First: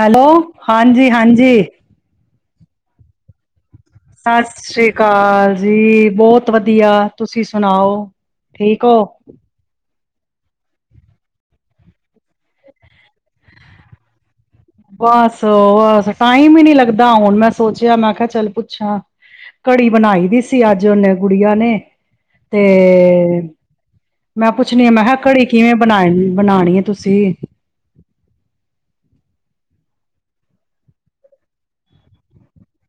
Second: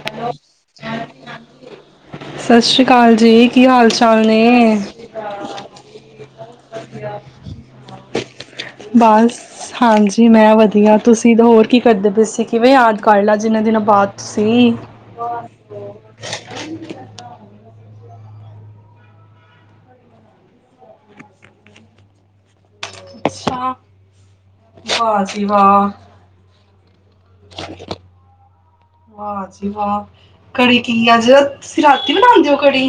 Hello ਹਾਂਜੀ ਹਾਂਜੀ ਸਤਿ ਸ਼੍ਰੀ ਅਕਾਲ ਜੀ ਕੀ ਹਾਲ ਚਾਲ ਸਤਿ ਨੇ ਸ੍ਰੀ ਅਕਾਲ ਜੀ ਬਹੁਤ ਬਹੁਤ ਵਧੀਆ ਤੁਸੀਂ ਸੁਣਾਓ ਠੀਕ ਹੋ ਬਸ ਹਾਂਜੀ ਮੈਂ ਵਧੀਆ ਤੁਸੀਂ ਤਾਂ ਹੋਰ ਕੀ ਕਰਦੇ ਪਏਸੀ ਕਿਵੇਂ ਯਾਦ ਕਾਰਡ ਲਾ ਜਿੰਨੇ ਦਿਨਾਂ ਬਾਅਦ ਤੁਸੀਂ ਬਸ ਬਸ ਟਾਈਮ ਹੀ ਨਹੀਂੀ ਲੱਗਦਾ ਹੁਣ ਮੈਂ ਸੋਚ ਪੁੱਛਿਆ ਮੈਂ ਕਿਹਾ ਚੱਲ ਪੁੱਛਾਂ ਘੜੀ ਬਣਾਈ ਦੀ ਸੀ ਅੱਜ ਓਨੇ ਗੁੜੀਆਂ ਨੇ ਤੇ ਤੇ ਅੱਛਾ ਮੈਂ ਪੁੱਛਣੀ ਆ ਮੈਂ ਕਿਹਾ ਵਾਹ ਜੀ ਘੜੀ ਕਿਵੇਂ ਵਾਹ ਬਣਾ ਬਣਾਉਣੀ ਤੁਸੀਂ [inaudible] ਵਾਹ ਕੜੀ ਕੀ ਅਜ ਤੁਸੀਂ ਰਾਤੀ ਬਣਾਉਂਦੇ ਹੋ ਕੜੀ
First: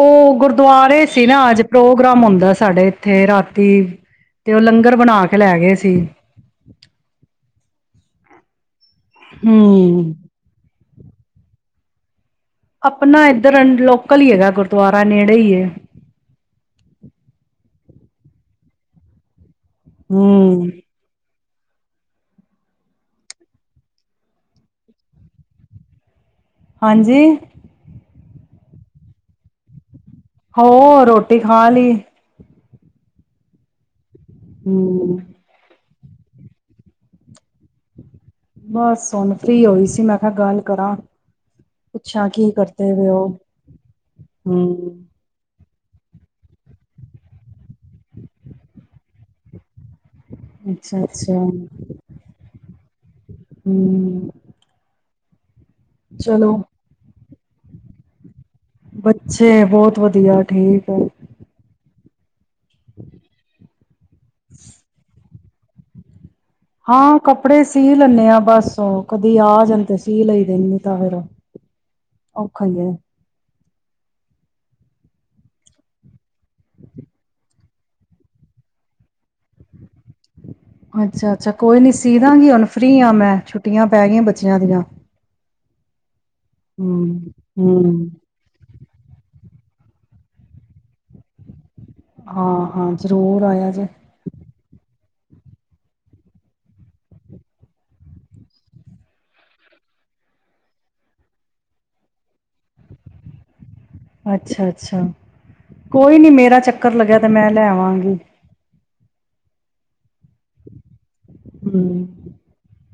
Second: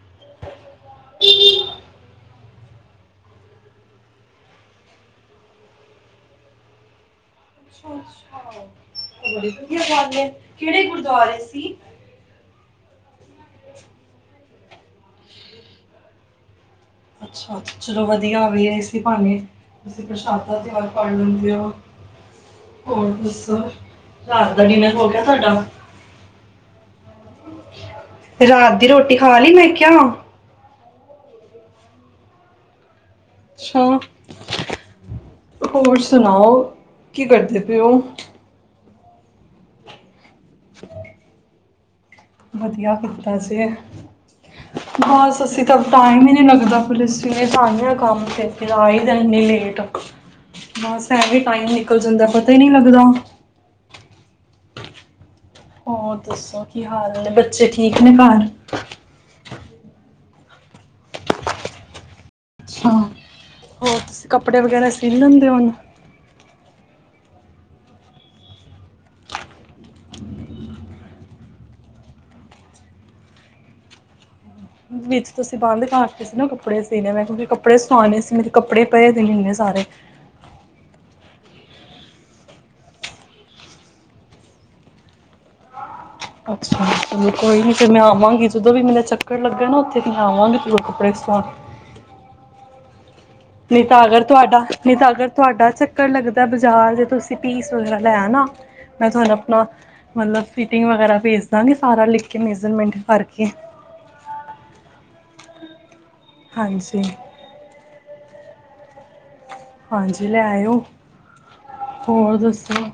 ਉਹ ਗੁਰ ਦੁਆਰੇ ਸੀ ਨਾ ਅੱਜ ਪ੍ਰੋਗਰਾਮ ਹੁੰਦਾ ਸੀ ਸਾਡੇ ਇੱਥੇ ਰਾਤੀ ਤੇ ਉਹ ਲੰਗਰ ਬਣਾ ਕੇ ਲੈ ਗਏ ਸੀ [unintelligible] ਹਮ [unintelligible] [unintelligible] ਆਪਣਾ ਇੱਧਰ ਲੋਕਲ ਹੀ ਹੈਗਾ ਗੁਰਦੁਆਾਰਰਾ ਨੇੜੇ ਹੀ ਅੱਛਾ ਚਲੋ ਵਧੀਆ ਆ ਵੀ ਰਹੀ ਸੀ ਭਾਵੇਂ ਹੂੰ। [unintelligible] ਹੋਰ ਦੱਸੋ ਰਾਤ ਦਾ ਡਿਨਰ ਹੋ ਗਿਆ ਤੁਹਾਡਾ ਹਾਂਜੀ ਰਾਤ ਦੀ ਰੋਟੀ ਖਾ ਲਈ ਮੈਂ ਕਿਹਾ ਉਹ ਰੋਟੀ ਖਾ ਲਈ [unintelligible] ਹਮ ਹੋਰ ਸੁਣਾਓ ਕੀ ਕਰਦੇ ਪ ਉਹ ਬਸ ਹੁਣ ਫ੍ਰਰੀ ਹੋਈ ਸੀ ਮੈਂ ਗੱਲ ਕਰਾਂ ਪੁੱਛਾਂ ਕੀ ਕਰਦੇ ਵਧੀਆ ਪਏ ਓ? ਕੀਤਾ ਸੀ ਹੂੰ। ਬਸ ਅਸੀ ਤ ਟਾਈਮ ਹੀ ਨਹੀਂੀ ਲੱਗਦਾ, ਪੁਲਿ ਤਾਂ ਕੰਮ ਆਈ ਦਾ ਇੰਨੀ ਲੇਟ ਬਸ, ਐਵੇਂ ਅੱਛਾ-ਅੱਛਾ, ਟਾਈਮ ਨਿਕਲ ਜਾਂਦਾ ਪਤਾ ਹੀ ਨਹੀਂੀ ਲੱਗਦਾ ਹੂੰ ਹੋਰ ਚਲੋ ਦੱਸੋ ਕੀ ਹਾਲ ਨੇ ਬੱਚੇ ਠੀਕ ਨੇ ਘਰ ਬੱਚੇ ਬਹੁਤ ਵਧੀਆ ਠੀਕ ਹੈ ਅੱਛਾ ਹੋਰ ਤੁਸੀਂ ਕੱਪੜੇ ਵਗੈਰਾ ਸੀਲ [unintelligible] ਹਾਂ ਕੱਪੜੇ ਸੀ ਲੈਂਨੈ ਆਾਂ, ਬਸ ਉਹ ਕਦੀ ਆ ਜਾਣ ਤੇ ਸੀ ਲਈ ਦੇਦੀ ਤਾਂ ਫਿਰ ਔਖਾ ਈ ਆ ਵਿੱਚ ਤੁਸੀਂ ਬੰਦ ਕਰ ਤੇ ਸੀ, ਨਾ ਕੱਪੜੇ ਸ ਸੀਣੇ ਮੈਂ ਕਿਉਂਕਿ ਕੱਪੜੇ ਸਵਾਣੇ ਸੀ, ਮੇਰੇ ਕੱਪੜੇ ਪਾਏ ਦੇ ਨਹੀਂ ਇਨੇ ਸਾਰੇ ਅੱਛਾ ਅੱਛਾ, ਕੋਈ ਨੀ ਸੀਦਾਂਗੀ ਹੁਣ ਫ੍ਰਰੀ ਆ ਮੈਂ, ਛੁੱਟੀਆਂ ਪੈ ਗਈਆਂ ਬੱਚਿਆਂ ਦੀਆਂ ਅੱਛਾ, ਚਲੋ ਕੋਈ ਨੀ ਫੇਰ, ਮੈਂ ਹੂੰ-ਹੂੰ, ਆਵਾਂਗੀ ਜਦੋਂ ਵੀ ਮੇਰਾ ਜ ਚੱਕਰ ਲੱਗਾ ਨਾ, ਉੱਥੇ ਤੇ ਆਵਾਂਗੀ ਜਰੂਰ ਕੱਪੜੇ ਸਵਾ ਹਾਂ ਹਾਂ ਨਈ ਤਾਂ ਅਗਰ ਤੁਹਾਡਾ ਨਹੀਂ ਤਾਂ, ਅਗਰ ਤੁਹਾਡਾ ਚੱਕਰ ਲੱਗਦਾ ਬਾਜ਼ਾਰ ਦੇ ਤੁਸੀਂ ਪੀਸ ਵਗੈਰਾ ਲੈ ਆਣਾ, ਮੈਂ ਤੁਹਾਨੂੰ ਆਪਣਾ ਮਤਲਬ ਫਿਟਿੰਗ ਵਗੈਰਾ ਭੇਜ ਦਵਾਂਗੀ, ਸਾਰਾ ਲਿਖ ਕੇ ਮੇਜਰਮੈਂਟ ਕਰਕੇ ਅੱਛਾ ਅੱਛਾ ਕੋਈ ਨੀ, ਮੇਰਾ ਚੱਕਰ ਹਾਂਜੀ ਲੱਗਿਆ ਤੇ, ਮੈਂ ਲੈ ਆਵਾਂਗੀ ਹਾਂਜੀ ਲੈ ਆਇਓ ਹੂੰ, ਹੋਰ ਦੱਸੋ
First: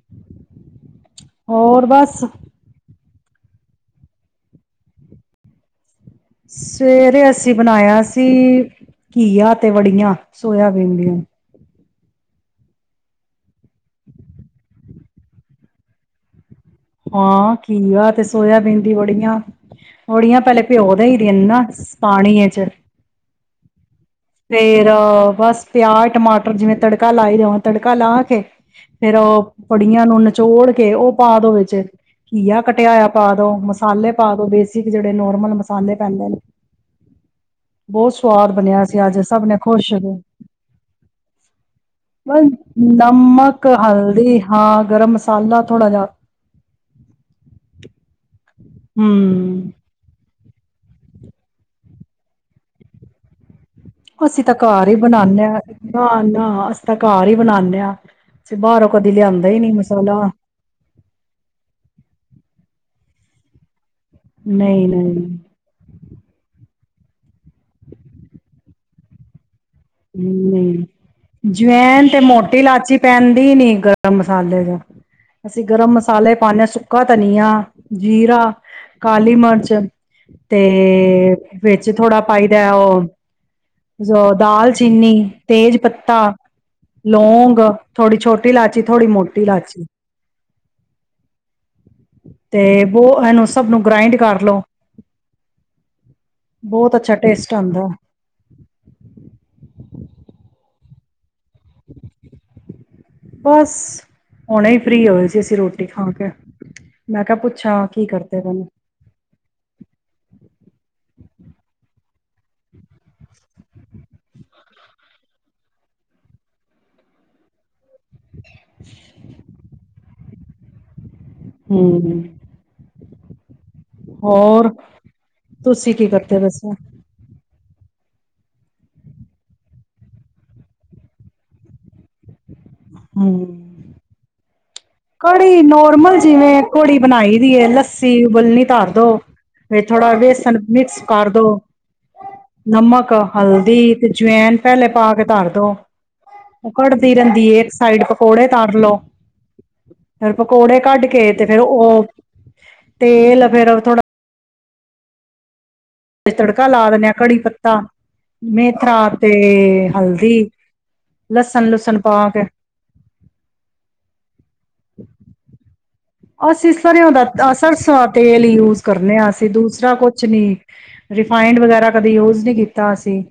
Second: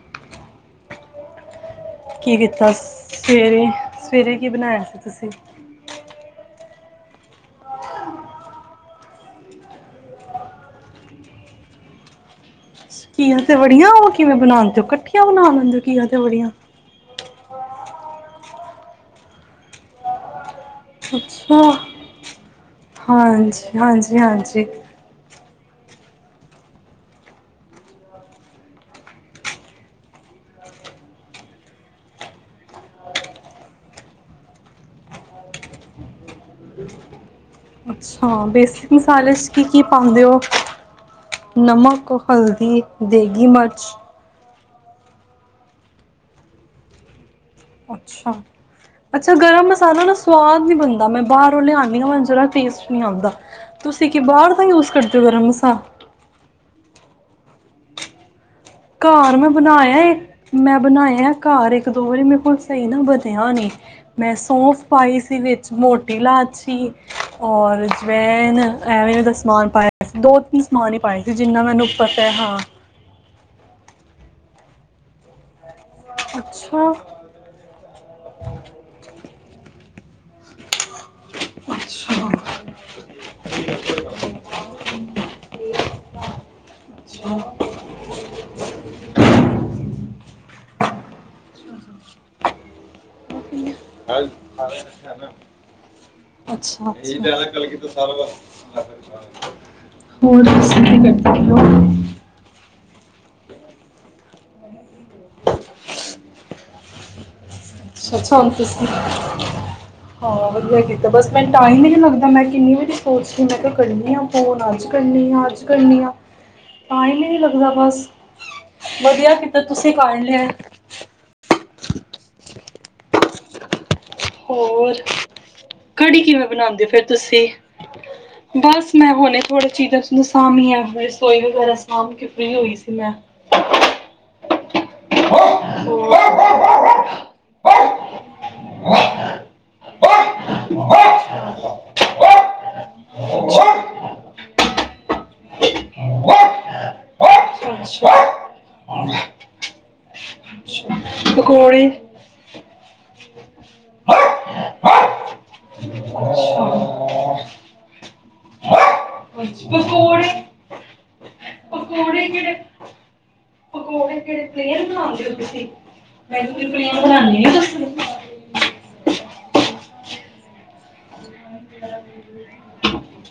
ਹੋਰ ਬਸ ਕੀ ਕੀਤਾ ਸ ਸਵੇਰੇ ਸਵੇਰੇ, ਕੀ ਬਣਾਇਆ ਸੀ ਤੁਸੀਂ ਸਵੇਰੇ, ਅਸੀਂ ਬਣਾਇਆ ਸੀ, ਘੀਆ ਤੇ ਵੜੀਆਂ ਸੋਇਆਬੀਨ ਦੀਆਂ ਘਆ ਤੇ ਵੜੀਆਂ, ਉਹ ਕਿਵੇਂ ਬਣਾਂਦੇਓ ਕੱਠੀਆਂ ਬਣਾ ਲੈਂਦੇ ਘਆ ਤੇ ਵੜੀਆਂ ਹਾਂ, ਘੀਆ ਤੇ ਸੋਇਆਬੀਨ ਬੜੀਆਂ ਬੜੀਆਂ ਪਹਿਲੇ ਅੱਛਾ [unintelligible] ਹਾਂਜੀ ਹਾਂਜੀ ਹਾਂਜੀ ਫੇਰ, ਬਸ ਪਿਆਜ਼ ਟਮਾਟਰ, ਜਿਵੇਂ ਤੜਕਾ ਲਾਈ ਦਾ ਤੜਕਾ ਲਾ ਕੇ, ਫੇਿਰ ਉਹ ਬੜੀਆਂ ਨੂੰ ਨਚੋੜ ਕੇ, ਉਹ ਪਾ ਦੋ ਵਿੱਚ, ਘੀਆ ਕੱਟਿਆ ਹੋਇਆ ਪਾ ਦੋ, ਮਸਾਲੇ ਪਾ ਦੋ ਬੇਸਿਕ ਜਿਹੜੇ ਨੋਰਮਲ ਮਸਾਲੇ ਪੈਂਦੇ ਨੇ ਬਹੁਤ ਅੱਛਾ ਸਵਾਦ ਬਣਿਆ ਸ ਬੇਸਿਕ ਮਸਾਲੇ ਚ ਕੀ ਕੀ ਪਾਉਂਦੇ ਹੋ ਨਮਕ ਬਸ ਹਲਦੀ ਦੇਗੀ ਨਮਕ ਮਰਚ ਹਲਦੀ ਹਾਂ ਗਰਮ ਮਸਾਲਾ ਥੋੜਾ ਜਿਹਾ ਅੱਛਾ, ਅੱਛਾ ਗਰਮ ਹਮ ਮਸਾਲਾ ਨਾ ਸਵਾਦ ਨਹੀਂ ਬਣਦਾ ਬਾਹਰੋਂ ਲਿਆਉਂ ਹ ਜਾ ਟੇਸਟ ਨਹੀਂ ਆਉਦਾ। ਅਸੀਂ ਤਾਂ ਘਰ ਹੀ ਬਣਾਨਣੇ ਹਾਂ ਨਾ- ਨਾ ਅਸੀਂ ਤਾਂ ਘਰ ਹੀ ਬਣਾਨੇ ਆ। ਅ ਘਰ ਮੈਂ ਬਣਾਇਆ ਮੈਂ ਬਣਾਇ ਘਰ ਇੱਕ ਦੋ ਵਾਰੀ ਮੇਰੇ ਕੋਲ ਸਹੀ ਨੀ ਬਣਿਆ [unintelligible] ਮੈਂ ਸੌਂਫ ਨਹੀਂ ਪਾਈ ਨਹੀਂ ਸੀ ਵਿੱਚ ਮੋਟੀ ਇਲਾਚੀ ਔਰ ਜਵੇੈਨ ਐਵੇਂ ਐਂ ਦਾ ਸਮਾਨ ਪਾਇਆ ਸੀ ਦੋ ਤਿੰਨ ਹੂੰ, ਸਮਾਨ ਹੀ ਪਾਏ ਸੀ ਜਿੰਨਾ ਮੈਨੂੰ ਜਵੈਨ ਤੇ ਪਤਾ ਹੈ ਹਾਂ ਮੋਟੀ ਲਾਚੀ ਪੈਂਨਦੀ ਨਹੀਂ। ਗਰਮ ਮਸਾਲੇ ਦਾ ਅਸੀਂ ਗਰਮ ਮਸਾਲੇ ਪਾਉਂਦੇ ਹਾਂ ਅੱਛਾ ਸੁੱਕਾ ਧਨੀਆ ਜੀਰਾ ਕਾਲੀ ਮਰਚ ਤੇ ਤੇ ਵਿੱਚ ਥੋੜਾ ਅੱਛਾ ਪਾਈਦਾ ਉਹ ਜੋ ਦਾਲ ਚੀਨੀ, ਤੇਜ ਪੱਤਾ, ਲੌਂਗ, ਅੱਛਾ ਥੋੜੀ ਛੋਟੀ ਇਲਾਇਚੀ, ਥੋੜ੍ਹੀ ਮੋਟੀ ਇਲਾਇਚੀ ਤੇ ਬਹੁ ਇਹਨੂੰ ਸਭ ਨੂੰ ਗ੍ਰਾਇੰਡ ਕਰ ਲੋ ਅੱਛਾ ਬਹੁਤ [unintelligible] ਟੇਸਟ ਆਉਂਦਾ ਹੋਰ ਤੁਸੀ ਕਰਦੇ ਹੋ। [inaudible] ਬਸ ਹੁਣੇ ਹੀ ਫ੍ਰੀ ਹੋਏ ਸੀ ਅਸੀ ਰੋਟੀ ਖਾ ਕੇ ਮੈਂ ਕਿਹਾ ਪੁੱਛਾਂ ਕੀ ਅੱਛਾ ਅੱਛਾ ਕਰਦੇ ਹੁਣ ਓ। ਇਆ ਕੀਤਾ ਬਸ ਮੈਂ ਟਾਈਮ ਹੀ ਨੀ ਲੱਗਦਾ ਮੈਂ ਕਿੰਨੀ ਵਾਰੀ ਸੋਚਦੀ ਮੈਂ ਕਿਹਾ ਕ ਕਰਨੀ ਹਾਂ ਫੋਨ ਅੱਜ ਕਰਨੀ ਆਂ ਅੱਜ ਕਰਨੀ ਆਂ ਟਾਈਮ ਹੀ ਨੀ ਲੱਗਦਾ ਬਸ ਵਧੀਆ ਕਿਦਾ ਤੁਸੀਂ ਕਰ ਲਿਆ। ਹੂੰ ਹੋਰ ਤੁਸੀਂ ਕੀ ਕੜੀ ਕਰਦੇ ਕਿਵੇਂ ਵੈਸੇ ਬਣਾਉਂਦੇ ਫਿਰ ਤੁਸੀਂ ਬਸ ਮੈਂ ਹੁਣੇ ਥੋੜੀ ਚੀਜ਼ਾਂ ਚੋਜਾਂ ਸਾਂਭੀਆਂ ਰਸੋਈ ਵਗੈਰਾ ਸਾਂਭ ਕੇ ਫਰੀ ਹੋਈ ਸੀ। ਹਮ [inaudible] ਕੜੀ ਹੋਰ ਨੋਰਮਲ ਜਿਵੇਂ ਕੜੀ ਬਣਾਈ ਦੀ ਹੈ ਲ ਲੱਸੀ ਉਬਲਣੀ ਧਰ ਦੋ ਫ ਥੋੜਾ ਬੇਸਣ ਮਿਕਸ ਕਰ ਦੋ ਨਮਕ ਹਲਦੀ ਤੇ ਜਵੈਨ ਪਹਿਲੇ ਪਾ ਕੇ ਧਰ ਦੋ ਉਹ ਕੜਦੀ ਰਹਿੰਦੀ। ਦੀਏ ਇੱਕ ਸਾਈਡ ਅੱਛਾ ਪਕੌੜੇ ਧਰ ਲੋ। ਫਿਰ ਪਕੌੜੇ ਕੱਢ ਕੇ ਤੇ ਫੇਰ ਪਕੌੜੇ ਉਹ ਤੇਲ ਫੇਰ ਥੋੜਾ ਤੇ ਤੜਕਾ ਲਾ ਅੱਛਾ ਦਿੰਨ ਹਾਂ ਕੜੀ ਪੱਤਾ, ਮੇਥਰਾ ਤੇ ਪਕੌੜੇ ਹਲਦੀ, ਲਸਣ ਲੁਸਣ ਪਾ ਪਕੌੜੇ ਕੇ ਕਿਹੜੇ ਪਕੌੜੇ ਕਿਹੜੇ ਪਲੇਨ ਬਣਾਉਂਦੇ ਹੋ ਤੁਸੀਂ ਮੈਨੂੰ ਵੀ ਅਸੀਂ ਇਸ ਪਲੇਨ ਬਣਾਉਣੇ ਤ ਨਹੀਂ ਦੱਸਦੇ ਸਰਸਾ ਤੇਲ ਹੀ ਯੂਜ ਕਰਨੇ ਹ ਅਸੀਂ ਦੂਸਰਾ ਕੁਛ ਨੀ ਰਿਫਾਈਡ ਵਗੈਰਾ ਕਦੇ ਯੂਜ ਨਹੀ ਕੀਤਾ ਅਸੀਂ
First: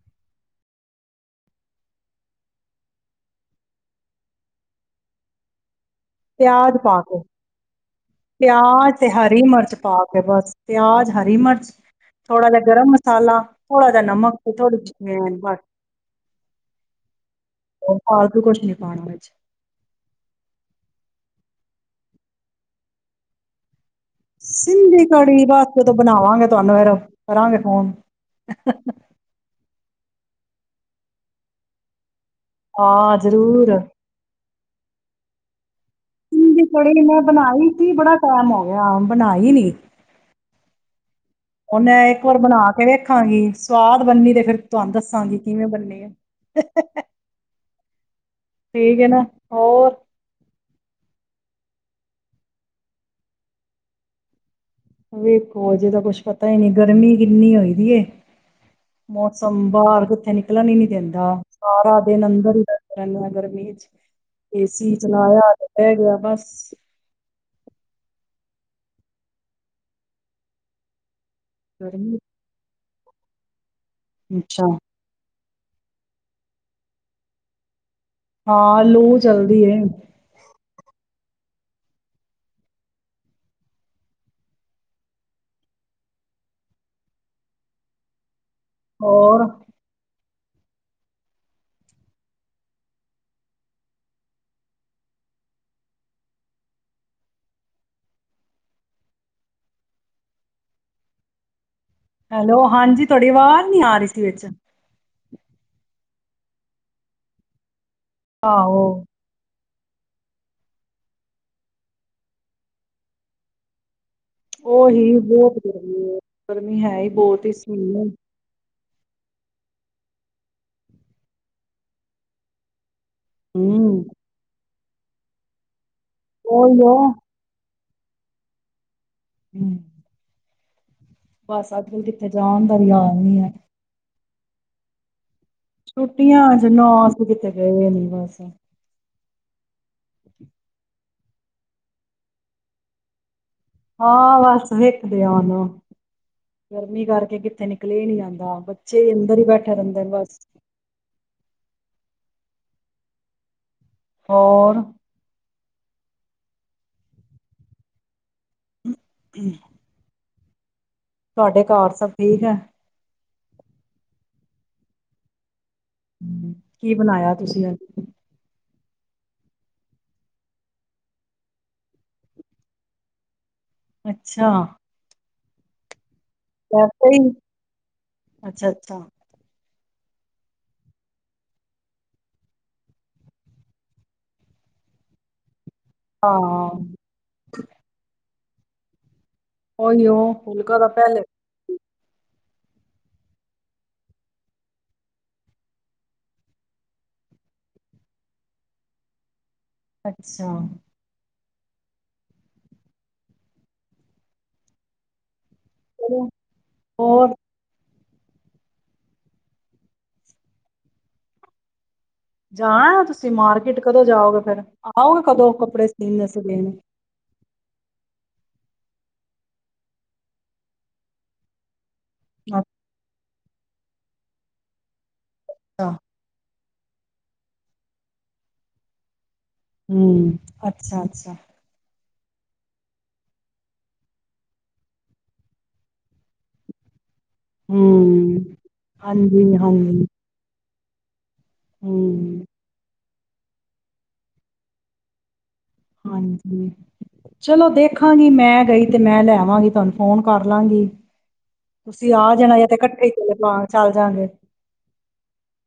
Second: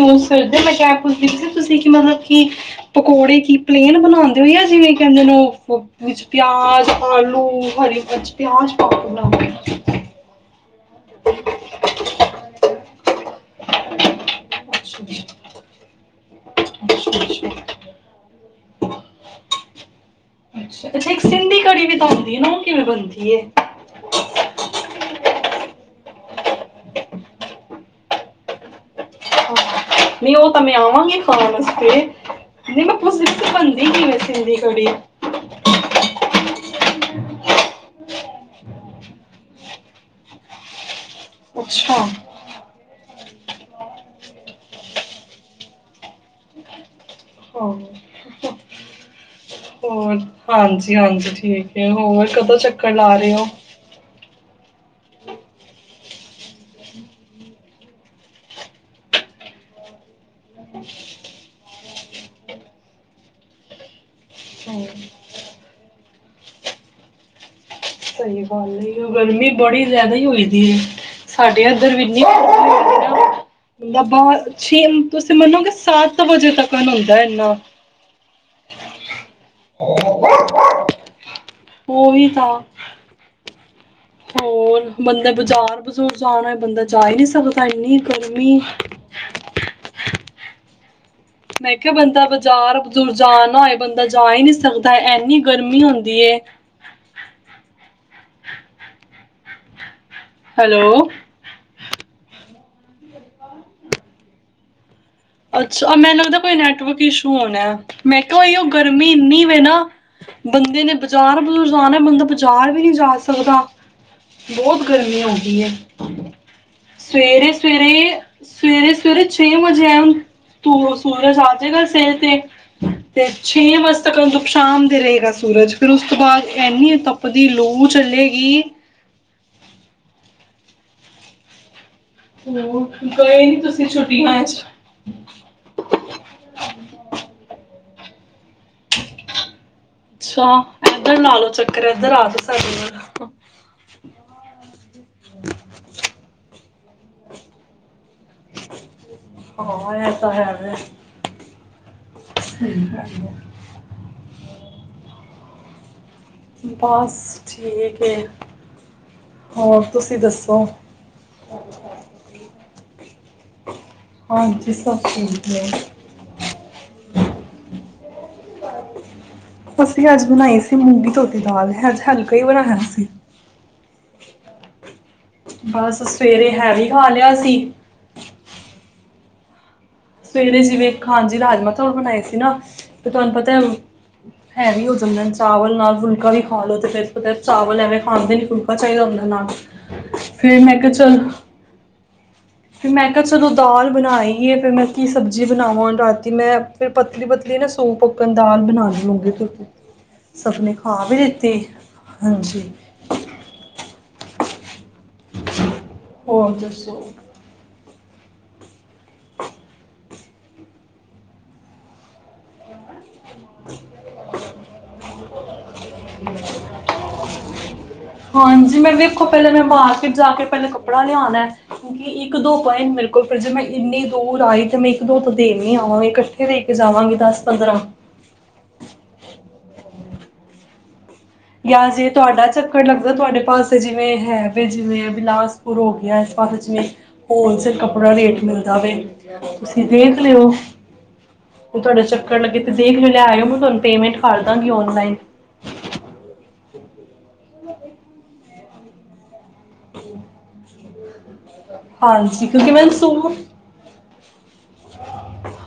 ਸਿਰਦੇ ਮੈਂ ਏਹ ਪੁੱਛਦੀ ਸੀ ਕਿ ਤੁਸੀਂ ਕਿ ਮਤਲਬ ਕਿ ਪਕੌੜੇ ਕੀ ਪਲੇਨ ਬਣਾਉਂਦੇ ਹੋ ਆ ਜਿਵੇਂ ਕਹਿੰਦੇ ਨੇ ਵਿੱਚ ਪਿਆਜ ਪਿਆਜ਼ ਪਾ ਕੇ ਆਲੂ ਹਰੀ ਮਿਰਚ ਪਿਆਜ਼ ਪਾ ਪਿਆਜ ਕੇ ਤੇ ਹਰੀ ਬਣਾਉਂਦੇ ਹੋ ਮਿਰਚ ਪਾ ਕੇ ਬਸ ਪਿਆਜ਼ ਹਰੀ ਮਿਰਚ ਥੋੜ੍ਹਾ ਜਿਹਾ ਗਰਮ ਮਸਾਲਾ ਥੋੜ੍ਹਾ ਜਿਹਾ ਨਮਕ ਤੇ ਥੋੜ੍ਹੀ ਅੱਛਾ ਜਿਹੀ [inaudible] ਅੱਛਾ ਅੱਛਾ ਫਾਲਤੂ ਕੁਛ ਨੀ ਪਾਣਾ ਵਿੱਚ ਅੱਛਾ ਇੱਕ ਸਿੰਧੀ ਕੜੀ ਵੀ ਤਾਂ ਬਣਦੀ ਹੈ ਨਾ ਕਿਵੇਂ ਬਣਦੀ ਸਿੰਧੀ ਕੜੀ ਬਸ ਜਦੋਂ ਬਣਾਵਾਂਗੇ ਤੁਹਾਨੂੰ ਏਹਦੋ ਕਰਾਂਗੇ ਫੋਨ ਨਹੀਂ ਉਹ ਤਾਂ ਮੈਂ ਆਵਾਂਗੀ ਖਾਣ ਵਾਸਤੇ। ਨਹੀਂ ਮੈਂ ਹਾਂ ਪੁੱਛਦੀ ਸੀ ਕਿ ਜ਼ਰੂਰ ਬਣਦੀ ਕਿਵੇਂ ਸਿੰਧੀ। ਤੜੀ ਸਿੰਧੀ ਕੜੀ ਨਹੀਂ ਮਾਣ। ਬਣਾਈ ਸੀ ਬੜਾ ਟਾਈਮ ਹੋ ਗਿਆ ਬਣਾਈ ਨੀ ਅੱਛਾ ਉਹਨੇ ਇੱਕ ਹਾਂ ਵਾਰ ਬਣਾ ਕੇ ਵੇਖ ਰਖਾਂਗੀ ਸਵਾਦ ਬਣਨੀ ਤੇ ਫਿਰ ਤੁਹਾਨੂੰ ਦੱਸਾਂਗੀ ਕਿਵੇਂ ਬੰਨੀ ਆ ਹਾਂ ਠੀਕ ਹੈ ਨਾ ਹੋਰ ਹਾਂਜੀ ਹਾਂਜੀ ਠੀਕ ਹੈ ਹੋਰ ਕਦੋਂ ਚੱਕਰ ਲਾ ਰਹੇ ਹੋ? ਵੇਖੋ ਅਜੇ ਤਾਂ ਕੁਛ ਪਤਾ ਹੀ ਨਹੀਂ ਗਰਮੀ ਕਿੰਨੀ ਹੋਈ ਦੀ ਏ ਮੌਸਮ ਬਾਹਰ ਕਿੱਥੇ ਨਿਕਲਣ ਹੀ ਨੀ ਦਿੰਦਾ ਸਾਰਾ ਦਿਨ ਅੰਦਰ ਹੀ ਬਸ ਰਹਿਣੇ ਆ ਬਸ ਗਰਮੀ ਚ ਏ ਹਮ, ਸੀ ਚਲਾਇਆ ਤੇ ਬਹਿ ਗਿਆ ਬਸ ਸਹੀ ਗੱਲ ਗਰਮੀ ਬੜੀ ਜ਼ਿਆਦਾ ਹੀ ਹੋਈ ਦੀ ਹੈ। ਸਾਡੇ ਇਧਰ ਵੀ ਗਰਮੀ [unintelligible] ਬਹੁਤ ਅੱਛਾ ਅੱਛੀ ਤੁਸੀਂ ਤੇ ਮੰਨੋ ਕਿ ਸੱਤ ਵਜੇ ਤੱਕ [unintelligible] ਹੁੰਦਾ ਇਨਾ ਹਾਂ ਲੂ ਚਲਦੀ ਹੈ ਉਹ ਵੀ ਤਾਂ ਹੋਰ ਬੰਦਾ ਬਾਜ਼ਾਰ ਬਜ਼ੂਰ ਜਾਣਾ ਬੰਦਾ ਜਾ ਹੀ ਨਹੀਂ ਸਕਦਾ ਇੰਨੀ ਗਰਮੀ ਹੋਰ ਮੈਂ ਕਿਹਾ ਬੰਦਾ ਬਜ਼ਾਰ ਬਜੂਰ ਜਾ ਨਾ ਹੋਏ ਬੰਦਾ ਜਾ ਹੀ ਨਹੀਂ ਸਕਦਾ ਇਨੀ ਗਰਮੀ ਹੁੰਦੀ ਏ ਹੈਲੋ ਹੈਲੋ ਹਾਂਜੀ ਤੁਹਾਡੀ ਆਵਾਜ਼ ਨੀ ਆ ਰਹੀ ਸੀ ਵਿਚ ਅੱਛਾ ਮੈਨੂੰ ਲੱਗਦਾ ਕੋਈ ਨੈਟਵਰਕ ਇਸ਼ੂ ਹੋਣਾ ਮੈਂ ਕਿਹਾ ਈ ਉਹ ਆਹੋ ਗਰਮੀ ਇੰਨੀ ਵੇ ਨਾ ਬੰਦੇ ਨੇ ਬਜ਼ਾਰ ਬਜੂਰ ਜਾਣਾ ਬੰਦਾ ਬਜ਼ਾਰ ਵੀ ਨਹੀਂ ਜਾ ਸਕਦਾ ਬਹੁਤ ਉਹ ਹੀ ਗਰਮੀ ਹੋ ਬਹੁਤ ਗਈ ਏ, ਗਰਮੀ ਹੈ ਹੀ ਬਹੁਤ ਹੀ ਸੀ ਸਵੇਰੇ ਸਵੇਰੇ ਛੇ ਵਜੇ ਆਏ ਉੱਤੋ ਸੂਰਜ ਆਜੇ ਗਾ ਸਿਰ ਤੇ ਤੇ ਛੇ ਵਜੇ ਹੂੰ ਤੱਕ ਦੁਖ ਸ਼ਾਮ ਰਹੇਗਾ ਸੂਰਜ। ਫਿਰ ਉਸ ਤੋਂ ਬਾਅਦ ਉਹੀ ਏਨੀਂ ਉਹ ਤੱਪਦੀ ਲੂ ਚਲੇਗੀ। [inaudible] ਬਸ ਅ ਹੋਰ ਗਏ ਨੀ ਤੁਸੀਂ ਛੁ [unintelligible] ਛੁੱਟੀਆਂ ਜੀ ਨਾ, ਅਸੀਂ ਕਿਤੇ ਗਏ ਨੀ। ਬਸ। ਅੱਛਾ, ਏਧਰ ਲਾ ਲੋ ਚੱਕਰ, ਏਧਰ ਆ ਜੋ ਸਾਡੇ ਵਲ। ਹਾਂ ਬਸ ਵੇਖਦੇ ਆ ਹੁਣ। ਗਰਮੀ ਕਰਕੇ ਕਿੱਥੇ ਨਿਕਲੇਆ ਨੀ ਜਾਂ ਹਾਂ ਬੱਚੇ ਅੰਦਰ ਹੀ ਬੈਠੇ ਹਾਂ, ਰਹਿੰਦੇ ਨੇ ਬਸ। ਠੀਕ [unintelligible] ਹੋਰ। ਬਸ ਠੀਕ ਏ। ਔਰ ਤੁਸੀਂ ਦੱਸ। [unintelligible] ਤੁਹਾਡੇ ਘਰ ਸਭ ਠੀਕ ਹੈ? ਹਾਂਜੀ ਸਭ ਠੀਕ ਹੈ। ਕੀ ਬਣਾਇਆ ਤੁਸੀਂ ਅਜ? ਅਸੀਂ ਅੱਜ ਬਣਾਈ ਸੀ ਮੂੰਗੀ ਧੋਤੀ ਦਾਲ, ਅੱਜ ਹਲਕਾ ਹੀ ਬਣਾਇਆ ਸੀ। ਅੱਛਾ। ਬਸ। ਸਵੇਰੇ ਹੈਵੀ ਖਾ ਵੈਸੇ ਹੀ ਲਿਆ ਸੀ। ਅੱਛਾ ਅੱਛਾ ਸਵੇਰੇ ਜਿਵੇਂ ਖਾਂਜੀ ਰਾਜਮਾ ਚਾਵਲ ਬਣਾਏ ਸੀ ਨਾ, ਤੇ ਤੁਹਾਨੂੰ ਪਤਾ ਏ ਹੈਵੀ ਹੋ ਜਾਂਦੇ ਨੇ ਚਾਵਲ। ਨਾਲ ਫੁਲਕਾ ਵੀ ਖਾ ਹਾਂ ਲੋ ਤੇ ਫੇਰ ਪਤਾ ਏ ਚਾਵਲ ਐਵੇਂ ਖਾਂਦੇ ਨੀ। ਫੁਲਕਾ ਚਾਹੀਦਾ ਹੁੰਦਾ ਨਾਲ। ਉਹੀਉ ਫਿਰ ਫੁਲਕਾ ਮੈਂ ਦਾ ਕਿਹਾ ਚਲ ਪਹਿਲੇ। ਫਿਰ ਮੈਂ ਕਿਹਾ ਚਲੋ ਦਾਲ ਬਣਾਈਏ, ਫਿਰ ਮੈਂ ਕੀ ਸਬਜ਼ੀ ਬਣਾਵਾਂ ਹੁਣ? ਰਾਤੀ ਮੈਂ ਫਿਰ ਪਤਲੀ-ਪਤਲੀ ਨਾ ਸੂਪ ਅਕਣ ਦਾਲ ਬਣਾ ਲੀ ਮੂੰਗੀ ਧੋਤੀ। ਅੱਛਾ ਸਬਨੇ ਖਾ ਵੀ ਲੀਤੀ। ਹਾਂਜੀ। ਚਲੋ ਹੋਰ ਦੱਸੋ। ਹੋਰ [inaudible] ਜਾਣਾ ਐ ਤੁ ਤੁਸੀਂ ਮਾਰਕੀਟ ਕਦੋਂ ਜਾਓਗੇ ਫੇਰ? ਆਓਗੇ ਕਦੋਂ ਕੱਪੜੇ ਸੀਨ ਆਸਤੇ ਦੇਣ ਹਾਂਜੀ, ਮੈਂ ਵੇਖੋ, ਪਹਿਲੇ ਮੈਂ ਮਾਰਕਿਟ ਜਾ ਕੇ ਪਹਿਲੇ ਕੱਪੜਾ ਲਿਆਣਾ। ਕਿਉਂਕਿ ਇੱਕ ਦੋ ਪੁਆਇੰਟ ਮੇਰੇ। ਪੇ ਜੈ ਮੈਂ ਇੰਨੀ ਦੂਰ ਆਈ ਤੇ ਮੈਂ ਇੱਕ- ਦੋ ਅੱਛਾ [unintelligible] ਕੇ ਜਾਵਾਂਗੇ ਦਸ ਪੰਦਰਾਂ। ਹਮ ਅੱਛਾ ਅੱਛਾ ਜਾਂ ਜੇ ਤੁਹਾਡਾ ਚੱਕਰ ਲੱਗਦਾ, ਤੁਹਾਡੇ ਪਾਸੇ ਜਿਵੇਂ ਹੈ, ਵੀ ਜਿਵੇਂ ਬਿਲਾਸਪੁਰ ਹੋ ਗਿਆ, ਇਸ ਪਾਸੇ ਜਿਵੇਂ ਹੋਲਸੇਲ ਕੱਪੜਾ ਰੇਟ ਹੂੰ। ਮਿਲਦਾ ਵ, ਤੁਸੀਂ ਹਾਂਜੀ-ਹਾਂਜੀ। ਦੇਖ ਲਿਓ। ਤੁਹਾਡੇ ਚੱਕਰ ਹੂੰ। ਲੱਗੇ, ਤੇ ਦੇਖ ਲ ਲੈ ਆਇਓ, ਮੈਂ ਤੁਹਾਨੂੰ ਪੇਮੈਂਟ ਕਰ ਦਾਂਗੀ ਔਨਲਾਈਨ। ਹਾਂਜੀ ਚਲੋ, ਦੇਖਾਂਗੀ ਮੈਂ। ਗਈ ਤੇ ਮੈਂ ਲੈਵਾਂਗੀ, ਤੁਹਾਨੂੰ ਫੋਨ ਕਰ ਲਾਂਗੀ। ਤੁਸੀਂ ਆ ਹਾਂਜੀ ਜਾਣਾ, ਯ ਕਿਉਂਕਿ ਤੇ ਮੈਨੂੰ ਇਕੱਠੇ ਸੂਟ ਪਾ, ਚੱਲ ਜਾਗੇ।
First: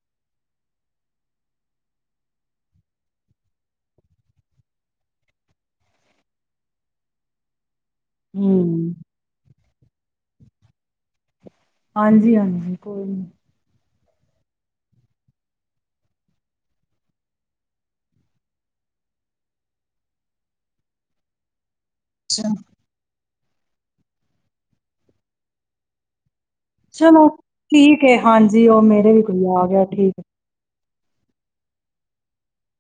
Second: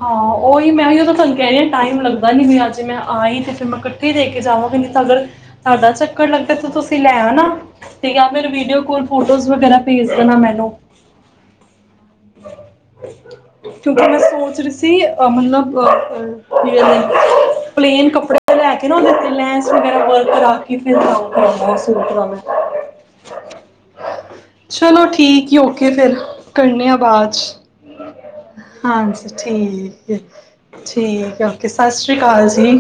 ਹਾਂ, ਉਓਹੀ ਮੈਂ ਦੋਂ ਤੁਹਾਨੂੰ, ਕਹਿ ਰ ਹ ਟਾਈਮ ਲੱਗਦਾ ਨੀ, ਵੀ ਅਜੇ ਮੈਂ ਆਈ, ਤੇ ਫਿਰ ਮੈਂ ਇਕੱਠੇ ਦੇ ਕੇ ਜਾਵਾਂਗੀ। ਨਹੀ ਤਾਂ, ਅਗਰ ਤੁਹਾਡਾ ਚੱਕਰ ਲੱਗਦਾ, ਤੇ ਤੁਸੀਂ ਲੈਆਨਾ। ਤੇ, ਜਾਂ ਫਿਰ ਵੀਡੀਓ ਹੂੰ। ਕੋਲ ਫੋਟੋਜ਼ ਵਗੈਰਾ ਫੀ ਇਸ ਨਾ ਮੈ ਲਓ [unintelligible] ਹਾਂਜੀ, ਹਾਂਜੀ ਕੋਈ ਨੀ। ਕਿਉਂਕਿ ਮੈਂ ਸੋਚ ਰਹੀ ਸੀ, ਮਤਲਬ ਕੀ, ਕਹਿੰਦੇ ਪਲੇਨ ਕੱਪੜੇ ਲੈ ਕੇ ਨਾ, ਉਹਦੇ 'ਤੇ ਲੈਂਸ ਵਗੈਰਾ ਵਰਕ ਕਰਾ ਕੇ, ਫਿਰ ਸਾਫ਼ ਕਰਾਉਂਦਾ। ਜ਼ਤ ਅੱਛਾ। [unintelligible] ਚਲੋ ਠੀਕ, ਓਕੇ ਫੇਿਰ। ਚਲੋ ਠੀਕ, ਹਾਂਜੀ, ਉਹ ਮੇਰੇ ਵੀ ਕੋਈ ਆ ਗਿਆ, ਠੀਕ ਹੈ। ਠੀਕ ਹੈ, ਓਕੇ, ਸਤਿ ਸ਼੍ਰੀ ਅਕਾਲ ਜੀ।